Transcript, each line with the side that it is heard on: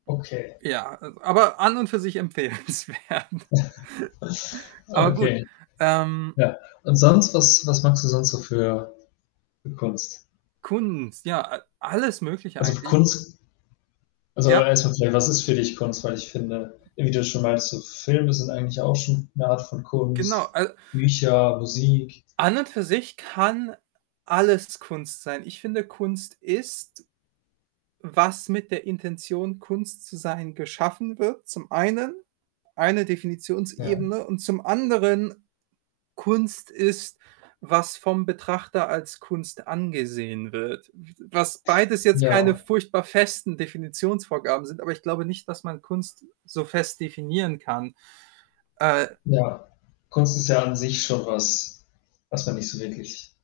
left: Okay.
right: Ja, äh, aber an und für sich empfehlenswert. Aber gut.
left: Okay.
right: Ähm
left: Ja, und sonst, was was magst du sonst so für für Kunst?
right: Kunst, ja, äh alles Mögliche
left: Also
right: eigentlich.
left: Kunst also
right: Ja.
left: erst mal vielleicht, was ist für dich Kunst? Weil ich finde, wie du schon weißt, so Filme sind eigentlich auch schon 'ne Art von
right: Genau,
left: Kunst,
right: äh
left: Bücher, Musik.
right: an und für sich kann alles Kunst sein. Ich finde, Kunst ist, was mit der Intention, Kunst zu sein, geschaffen wird, zum Einen eine
left: Ja.
right: Definitionsebene, und zum Anderen, Kunst ist, was vom Betrachter als Kunst angesehen wird. W was beides jetzt keine
left: Ja.
right: furchtbar festen Definitionsvorgaben sind, aber ich glaube nicht, dass man Kunst so fest definieren kann. Äh
left: Ja. Kunst ist ja an sich schon was, was man nicht so wirklich